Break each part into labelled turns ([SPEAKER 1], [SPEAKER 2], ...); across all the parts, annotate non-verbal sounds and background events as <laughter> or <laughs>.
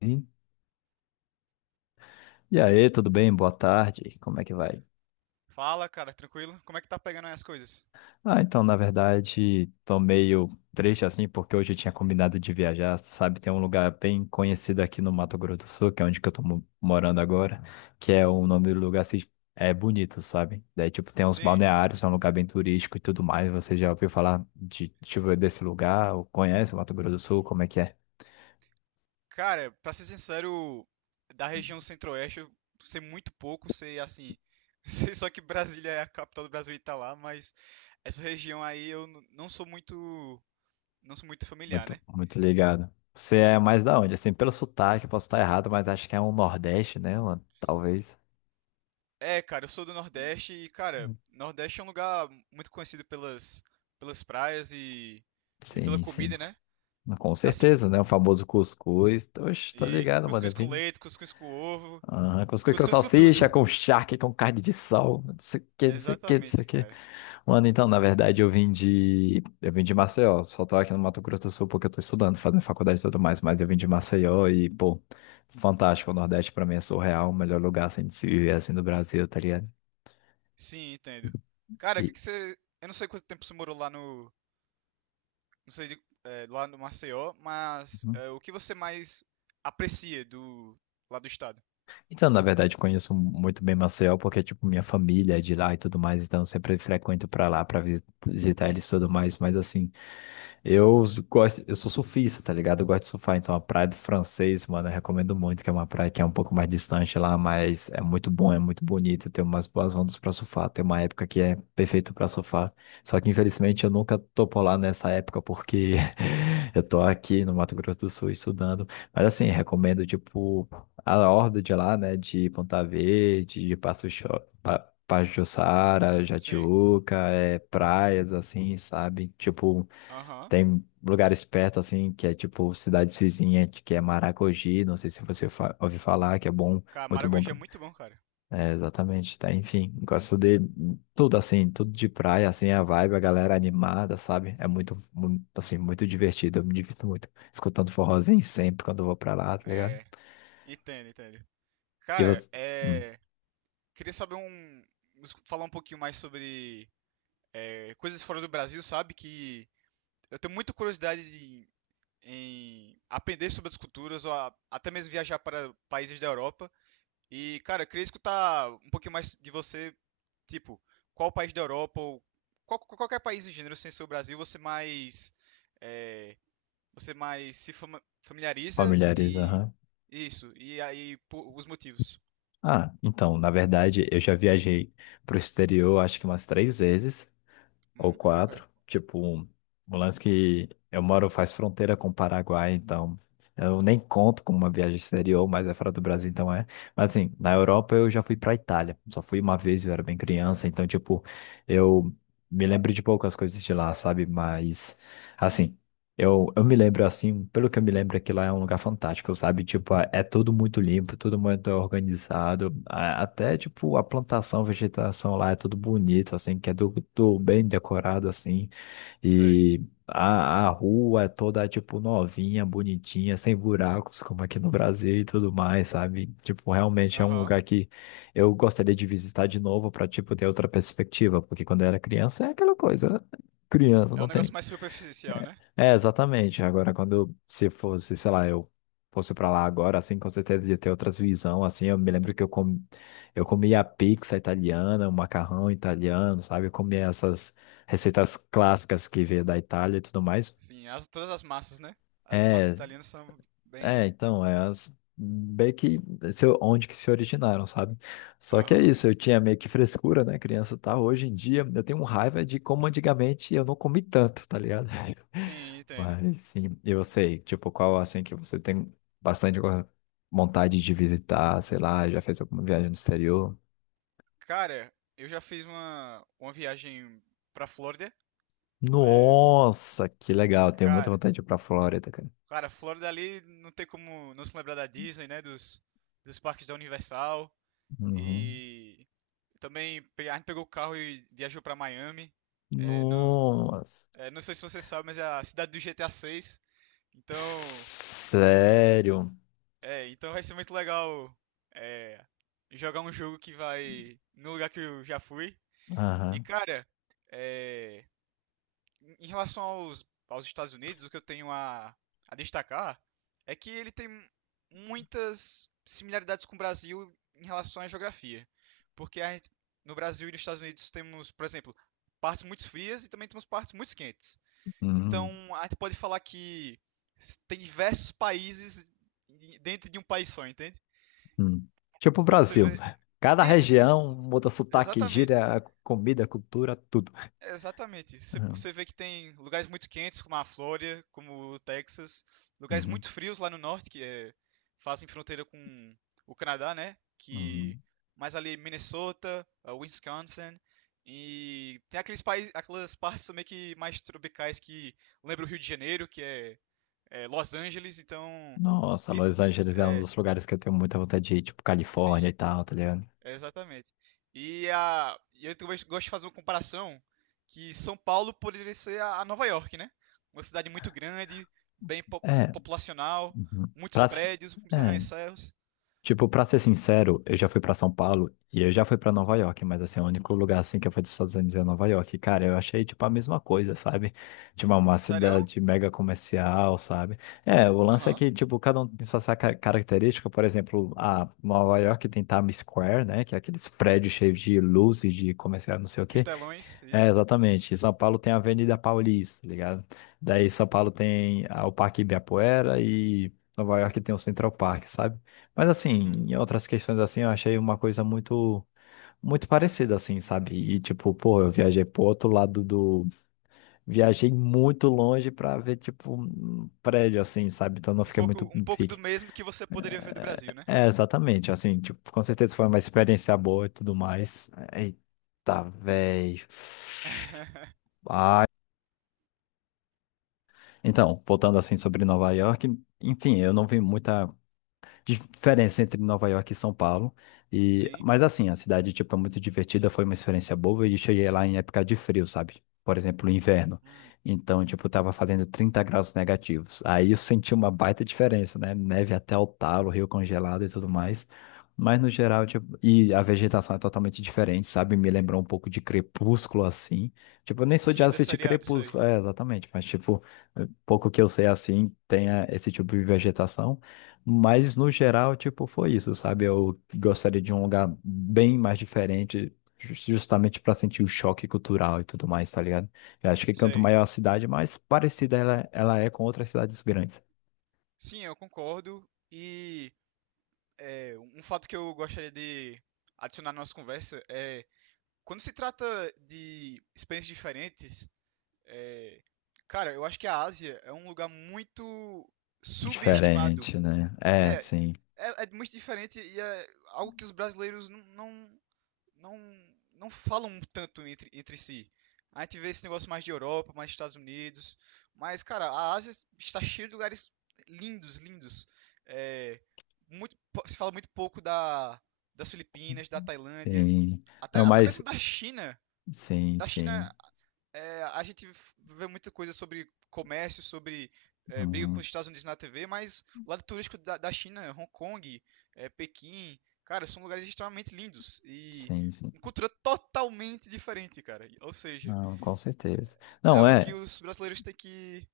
[SPEAKER 1] Sim. E aí, tudo bem? Boa tarde. Como é que vai?
[SPEAKER 2] Fala, cara, tranquilo? Como é que tá pegando aí as coisas?
[SPEAKER 1] Ah, então, na verdade, tô meio triste assim, porque hoje eu tinha combinado de viajar, sabe? Tem um lugar bem conhecido aqui no Mato Grosso do Sul, que é onde que eu tô morando agora, que é o nome do lugar assim, é bonito, sabe? Daí, tipo, tem uns
[SPEAKER 2] Sim.
[SPEAKER 1] balneários, é um lugar bem turístico e tudo mais. Você já ouviu falar de, tipo, desse lugar? Ou conhece o Mato Grosso do Sul? Como é que é?
[SPEAKER 2] Cara, pra ser sincero, da região centro-oeste, eu sei muito pouco, sei assim. <laughs> Sei só que Brasília é a capital do Brasil e tá lá, mas essa região aí eu não sou muito. Não sou muito familiar,
[SPEAKER 1] Muito,
[SPEAKER 2] né?
[SPEAKER 1] muito ligado. Você é mais da onde? Assim, pelo sotaque, posso estar errado, mas acho que é um Nordeste, né, mano? Talvez.
[SPEAKER 2] É, cara, eu sou do Nordeste e, cara, Nordeste é um lugar muito conhecido pelas praias e pela
[SPEAKER 1] Sim, sim.
[SPEAKER 2] comida, né?
[SPEAKER 1] Mas com
[SPEAKER 2] Assim,
[SPEAKER 1] certeza, né? O famoso cuscuz. Oxe, tô
[SPEAKER 2] isso,
[SPEAKER 1] ligado, mano. É
[SPEAKER 2] cuscuz com
[SPEAKER 1] bem...
[SPEAKER 2] leite, cuscuz com ovo,
[SPEAKER 1] Aham, cuscuz com
[SPEAKER 2] cuscuz com tudo.
[SPEAKER 1] salsicha, com charque, com carne de sol. Não sei o que, não sei o que, não sei o
[SPEAKER 2] Exatamente,
[SPEAKER 1] que.
[SPEAKER 2] cara.
[SPEAKER 1] Mano, então, na verdade, eu vim de... Eu vim de Maceió. Só tô aqui no Mato Grosso do Sul porque eu tô estudando, fazendo faculdade e tudo mais. Mas eu vim de Maceió e, pô, fantástico. O Nordeste pra mim é surreal. O melhor lugar, assim, de se viver, assim, do Brasil, tá ligado?
[SPEAKER 2] Sim, entendo. Cara, o que
[SPEAKER 1] E...
[SPEAKER 2] que você. Eu não sei quanto tempo você morou lá no. Não sei, lá no Maceió, mas o que você mais aprecia do. Lá do estado?
[SPEAKER 1] Então, na verdade, conheço muito bem Maceió, porque, tipo, minha família é de lá e tudo mais, então eu sempre frequento pra lá pra visitar eles e tudo mais, mas assim, eu gosto, eu sou surfista, tá ligado? Eu gosto de surfar, então a praia do Francês, mano, eu recomendo muito, que é uma praia que é um pouco mais distante lá, mas é muito bom, é muito bonito, tem umas boas ondas pra surfar, tem uma época que é perfeito pra surfar, só que infelizmente eu nunca tô por lá nessa época, porque <laughs> eu tô aqui no Mato Grosso do Sul estudando, mas assim, recomendo, tipo, a horda de lá, né? De Ponta Verde, de Pajuçara,
[SPEAKER 2] Sim.
[SPEAKER 1] Jatiúca, é, praias, assim, sabe? Tipo,
[SPEAKER 2] Aham.
[SPEAKER 1] tem lugares perto, assim, que é tipo cidades vizinhas, que é Maragogi, não sei se você fa ouviu falar, que é bom,
[SPEAKER 2] Cara,
[SPEAKER 1] muito bom.
[SPEAKER 2] Maragogi é muito bom, cara.
[SPEAKER 1] É, exatamente, tá? Enfim, gosto de tudo, assim, tudo de praia, assim, a vibe, a galera animada, sabe? É muito, assim, muito divertido, eu me divirto muito, escutando forrozinho sempre quando eu vou pra lá, tá ligado?
[SPEAKER 2] É. Entendo, entendo.
[SPEAKER 1] E
[SPEAKER 2] Cara,
[SPEAKER 1] você... Hum.
[SPEAKER 2] é. Queria saber um. Falar um pouquinho mais sobre. Coisas fora do Brasil, sabe? Que eu tenho muita curiosidade em aprender sobre as culturas, ou até mesmo viajar para países da Europa. E, cara, eu queria escutar um pouquinho mais de você, tipo, qual país da Europa ou qualquer país em gênero sem ser o Brasil você mais é, você mais se familiariza
[SPEAKER 1] Familiares,
[SPEAKER 2] e
[SPEAKER 1] aham.
[SPEAKER 2] isso, e aí os motivos.
[SPEAKER 1] Ah, então, na verdade, eu já viajei pro exterior, acho que umas 3 vezes, ou
[SPEAKER 2] Ok,
[SPEAKER 1] quatro. Tipo, um lance que eu moro faz fronteira com o Paraguai, então eu nem conto com uma viagem exterior, mas é fora do Brasil, então é. Mas assim, na Europa eu já fui pra Itália. Só fui uma vez, eu era bem criança, então, tipo, eu me lembro de poucas coisas de lá, sabe? Mas, assim. Eu me lembro assim, pelo que eu me lembro, é que lá é um lugar fantástico, sabe? Tipo, é tudo muito limpo, tudo muito organizado. Até, tipo, a plantação, a vegetação lá é tudo bonito, assim, que é tudo bem decorado, assim.
[SPEAKER 2] sei.
[SPEAKER 1] E a rua é toda, tipo, novinha, bonitinha, sem buracos, como aqui no Brasil e tudo mais, sabe? Tipo, realmente é um
[SPEAKER 2] Aham.
[SPEAKER 1] lugar que eu gostaria de visitar de novo para, tipo, ter outra perspectiva, porque quando eu era criança é aquela coisa, né? Criança,
[SPEAKER 2] É um
[SPEAKER 1] não
[SPEAKER 2] negócio
[SPEAKER 1] tem.
[SPEAKER 2] mais superficial, né?
[SPEAKER 1] É, é, exatamente. Agora, quando se fosse, sei lá, eu fosse pra lá agora, assim, com certeza de ter outras visão, assim, eu me lembro que eu, com... eu comia pizza italiana, o macarrão italiano, sabe? Eu comia essas receitas clássicas que veio da Itália e tudo mais.
[SPEAKER 2] Sim, todas as massas, né? As massas
[SPEAKER 1] É,
[SPEAKER 2] italianas são
[SPEAKER 1] é,
[SPEAKER 2] bem.
[SPEAKER 1] então, é as bem que onde que se originaram, sabe? Só que é
[SPEAKER 2] Aham.
[SPEAKER 1] isso, eu tinha meio que frescura, né, criança, tá? Hoje em dia eu tenho raiva de como antigamente eu não comi tanto, tá ligado? <laughs>
[SPEAKER 2] Sim, entendo.
[SPEAKER 1] Mas sim, eu sei, tipo, qual assim que você tem bastante vontade de visitar, sei lá, já fez alguma viagem no exterior?
[SPEAKER 2] Cara, eu já fiz uma viagem pra Flórida. É,
[SPEAKER 1] Nossa, que legal, tenho muita
[SPEAKER 2] cara,
[SPEAKER 1] vontade de ir pra Flórida, cara.
[SPEAKER 2] Cara, Flórida ali não tem como não se lembrar da Disney, né? Dos, dos parques da Universal.
[SPEAKER 1] Uhum.
[SPEAKER 2] E também a gente pegou o carro e viajou pra Miami. É, não,
[SPEAKER 1] Nossa.
[SPEAKER 2] é, não sei se você sabe, mas é a cidade do GTA VI. Então,
[SPEAKER 1] Sério?
[SPEAKER 2] então vai ser muito legal é, jogar um jogo que vai no lugar que eu já fui. E,
[SPEAKER 1] Aham.
[SPEAKER 2] cara, é, Em relação aos, aos Estados Unidos, o que eu tenho a destacar é que ele tem muitas similaridades com o Brasil em relação à geografia. Porque a gente- no Brasil e nos Estados Unidos temos, por exemplo, partes muito frias e também temos partes muito quentes.
[SPEAKER 1] Uhum.
[SPEAKER 2] Então a gente pode falar que tem diversos países dentro de um país só, entende?
[SPEAKER 1] Hum. Tipo o
[SPEAKER 2] Quando você
[SPEAKER 1] Brasil,
[SPEAKER 2] vê.
[SPEAKER 1] né? Cada
[SPEAKER 2] Isso,
[SPEAKER 1] região muda sotaque,
[SPEAKER 2] exatamente.
[SPEAKER 1] gíria, comida, cultura, tudo.
[SPEAKER 2] Exatamente. Você
[SPEAKER 1] Uhum,
[SPEAKER 2] você vê que tem lugares muito quentes, como a Flórida, como o Texas, lugares
[SPEAKER 1] uhum,
[SPEAKER 2] muito frios lá no norte, que é, fazem fronteira com o Canadá, né? Que
[SPEAKER 1] uhum.
[SPEAKER 2] mais ali Minnesota, ah, Wisconsin, e tem aqueles países, aquelas partes também que mais tropicais que lembra o Rio de Janeiro, que é, é Los Angeles, então
[SPEAKER 1] Nossa,
[SPEAKER 2] e-
[SPEAKER 1] Los Angeles é um
[SPEAKER 2] é,
[SPEAKER 1] dos lugares que eu tenho muita vontade de ir, tipo Califórnia e
[SPEAKER 2] sim,
[SPEAKER 1] tal, tá ligado?
[SPEAKER 2] é, exatamente. E e eu também gosto de fazer uma comparação que São Paulo poderia ser a Nova York, né? Uma cidade muito grande, bem
[SPEAKER 1] É.
[SPEAKER 2] populacional,
[SPEAKER 1] Uhum.
[SPEAKER 2] muitos
[SPEAKER 1] Pra...
[SPEAKER 2] prédios, muitos
[SPEAKER 1] É.
[SPEAKER 2] arranha-céus.
[SPEAKER 1] Tipo, pra ser sincero, eu já fui pra São Paulo e eu já fui pra Nova York, mas assim, o único lugar assim que eu fui dos Estados Unidos é Nova York. E, cara, eu achei tipo a mesma coisa, sabe? Tipo, uma
[SPEAKER 2] Sério?
[SPEAKER 1] cidade mega comercial, sabe? É, o lance é
[SPEAKER 2] Aham.
[SPEAKER 1] que, tipo, cada um tem sua característica. Por exemplo, a Nova York tem Times Square, né? Que é aqueles prédios cheios de luzes, de comercial, não sei o
[SPEAKER 2] Os
[SPEAKER 1] quê.
[SPEAKER 2] telões,
[SPEAKER 1] É,
[SPEAKER 2] isso.
[SPEAKER 1] exatamente. Em São Paulo tem a Avenida Paulista, tá ligado? Daí São Paulo tem o Parque Ibirapuera e Nova York tem o Central Park, sabe? Mas assim,
[SPEAKER 2] Uhum.
[SPEAKER 1] em outras questões assim, eu achei uma coisa muito muito parecida assim, sabe? E tipo, pô, eu viajei pro outro lado do viajei muito longe pra ver tipo um prédio assim, sabe? Então não fiquei muito
[SPEAKER 2] Um pouco do
[SPEAKER 1] pique.
[SPEAKER 2] mesmo que você poderia ver do
[SPEAKER 1] É,
[SPEAKER 2] Brasil, né?
[SPEAKER 1] é, exatamente, assim, tipo, com certeza foi uma experiência boa e tudo mais. Eita, velho.
[SPEAKER 2] <laughs>
[SPEAKER 1] Então, voltando assim sobre Nova York, enfim, eu não vi muita diferença entre Nova York e São Paulo. E,
[SPEAKER 2] Sim.
[SPEAKER 1] mas assim, a cidade, tipo, é muito divertida, foi uma experiência boa e cheguei lá em época de frio, sabe? Por exemplo, inverno.
[SPEAKER 2] Hum.
[SPEAKER 1] Então, tipo, tava fazendo 30 graus negativos. Aí eu senti uma baita diferença, né? Neve até o talo, rio congelado e tudo mais. Mas no geral, tipo, e a vegetação é totalmente diferente, sabe? Me lembrou um pouco de Crepúsculo, assim. Tipo, eu nem sou de
[SPEAKER 2] Sim, da
[SPEAKER 1] assistir
[SPEAKER 2] seriado, sei.
[SPEAKER 1] Crepúsculo, é, exatamente. Mas, tipo, pouco que eu sei assim, tem esse tipo de vegetação. Mas no geral, tipo, foi isso, sabe? Eu gostaria de um lugar bem mais diferente, justamente para sentir o choque cultural e tudo mais, tá ligado? Eu acho que quanto
[SPEAKER 2] Sei.
[SPEAKER 1] maior a cidade, mais parecida ela é com outras cidades grandes.
[SPEAKER 2] Sim, eu concordo. E um fato que eu gostaria de adicionar na nossa conversa é quando se trata de experiências diferentes, é, cara, eu acho que a Ásia é um lugar muito subestimado.
[SPEAKER 1] Diferente, né? É,
[SPEAKER 2] É,
[SPEAKER 1] sim,
[SPEAKER 2] é muito diferente e é algo que os brasileiros não, não falam tanto entre si. A gente vê esse negócio mais de Europa, mais Estados Unidos. Mas, cara, a Ásia está cheia de lugares lindos, lindos. É, muito, se fala muito pouco das Filipinas, da Tailândia,
[SPEAKER 1] sim. Não,
[SPEAKER 2] até
[SPEAKER 1] mas
[SPEAKER 2] mesmo da China.
[SPEAKER 1] sim,
[SPEAKER 2] Da
[SPEAKER 1] sim.
[SPEAKER 2] China, é, a gente vê muita coisa sobre comércio, sobre briga com os
[SPEAKER 1] Uhum,
[SPEAKER 2] Estados Unidos na TV, mas o lado turístico da China, Hong Kong, é, Pequim, cara, são lugares extremamente lindos e
[SPEAKER 1] sim, sim.
[SPEAKER 2] uma cultura totalmente diferente, cara. Ou seja,
[SPEAKER 1] Não, com certeza.
[SPEAKER 2] é
[SPEAKER 1] Não,
[SPEAKER 2] algo que
[SPEAKER 1] é,
[SPEAKER 2] os brasileiros têm que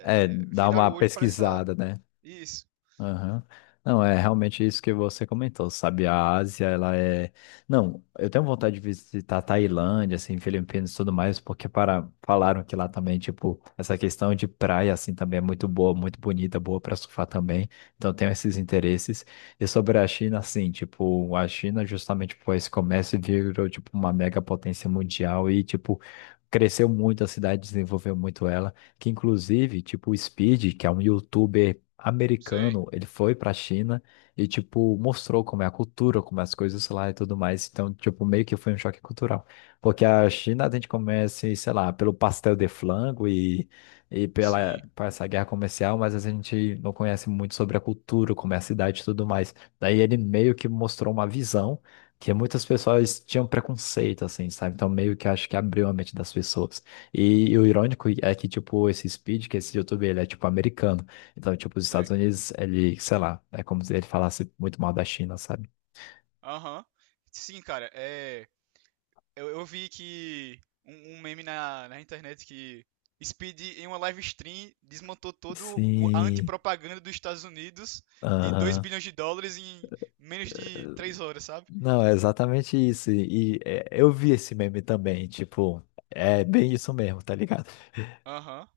[SPEAKER 1] é dar
[SPEAKER 2] virar
[SPEAKER 1] uma
[SPEAKER 2] o olho para essa.
[SPEAKER 1] pesquisada, né?
[SPEAKER 2] Isso,
[SPEAKER 1] Aham. Não, é realmente isso que você comentou, sabe? A Ásia, ela é. Não, eu tenho vontade de visitar a Tailândia, assim, Filipinas e tudo mais, porque para... falaram que lá também, tipo, essa questão de praia, assim, também é muito boa, muito bonita, boa para surfar também. Então, eu tenho esses interesses. E sobre a China, assim, tipo, a China, justamente por esse comércio, virou, tipo, uma mega potência mundial e, tipo, cresceu muito a cidade, desenvolveu muito ela. Que inclusive, tipo, o Speed, que é um youtuber
[SPEAKER 2] sei,
[SPEAKER 1] americano, ele foi pra China e, tipo, mostrou como é a cultura, como é as coisas lá e tudo mais. Então, tipo, meio que foi um choque cultural. Porque a China a gente começa, sei lá, pelo pastel de flango e pela,
[SPEAKER 2] sim,
[SPEAKER 1] por essa guerra comercial, mas a gente não conhece muito sobre a cultura, como é a cidade e tudo mais. Daí ele meio que mostrou uma visão que muitas pessoas tinham preconceito, assim, sabe? Então, meio que acho que abriu a mente das pessoas. E, o irônico é que, tipo, esse Speed, que esse YouTube ele é, tipo, americano. Então, tipo, os Estados
[SPEAKER 2] sei.
[SPEAKER 1] Unidos, ele, sei lá, é como se ele falasse muito mal da China, sabe?
[SPEAKER 2] Aham. Sim, cara, é. Eu vi que um meme na internet que Speed, em uma live stream, desmontou toda a
[SPEAKER 1] Sim.
[SPEAKER 2] antipropaganda dos Estados Unidos de 2
[SPEAKER 1] Aham.
[SPEAKER 2] bilhões de dólares em menos de 3 horas, sabe?
[SPEAKER 1] Não, é exatamente isso. Eu vi esse meme também, tipo, é bem isso mesmo, tá ligado?
[SPEAKER 2] Aham,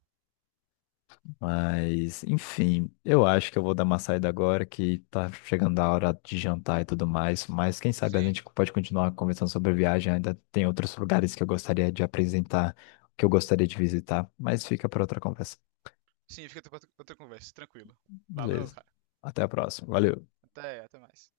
[SPEAKER 1] Mas, enfim, eu acho que eu vou dar uma saída agora que tá chegando a hora de jantar e tudo mais. Mas quem sabe a
[SPEAKER 2] sim.
[SPEAKER 1] gente pode continuar conversando sobre a viagem. Ainda tem outros lugares que eu gostaria de apresentar, que eu gostaria de visitar. Mas fica para outra conversa.
[SPEAKER 2] Sim, fica pra outra outra conversa, tranquilo. Valeu,
[SPEAKER 1] Beleza.
[SPEAKER 2] cara.
[SPEAKER 1] Até a próxima. Valeu.
[SPEAKER 2] Até, até mais.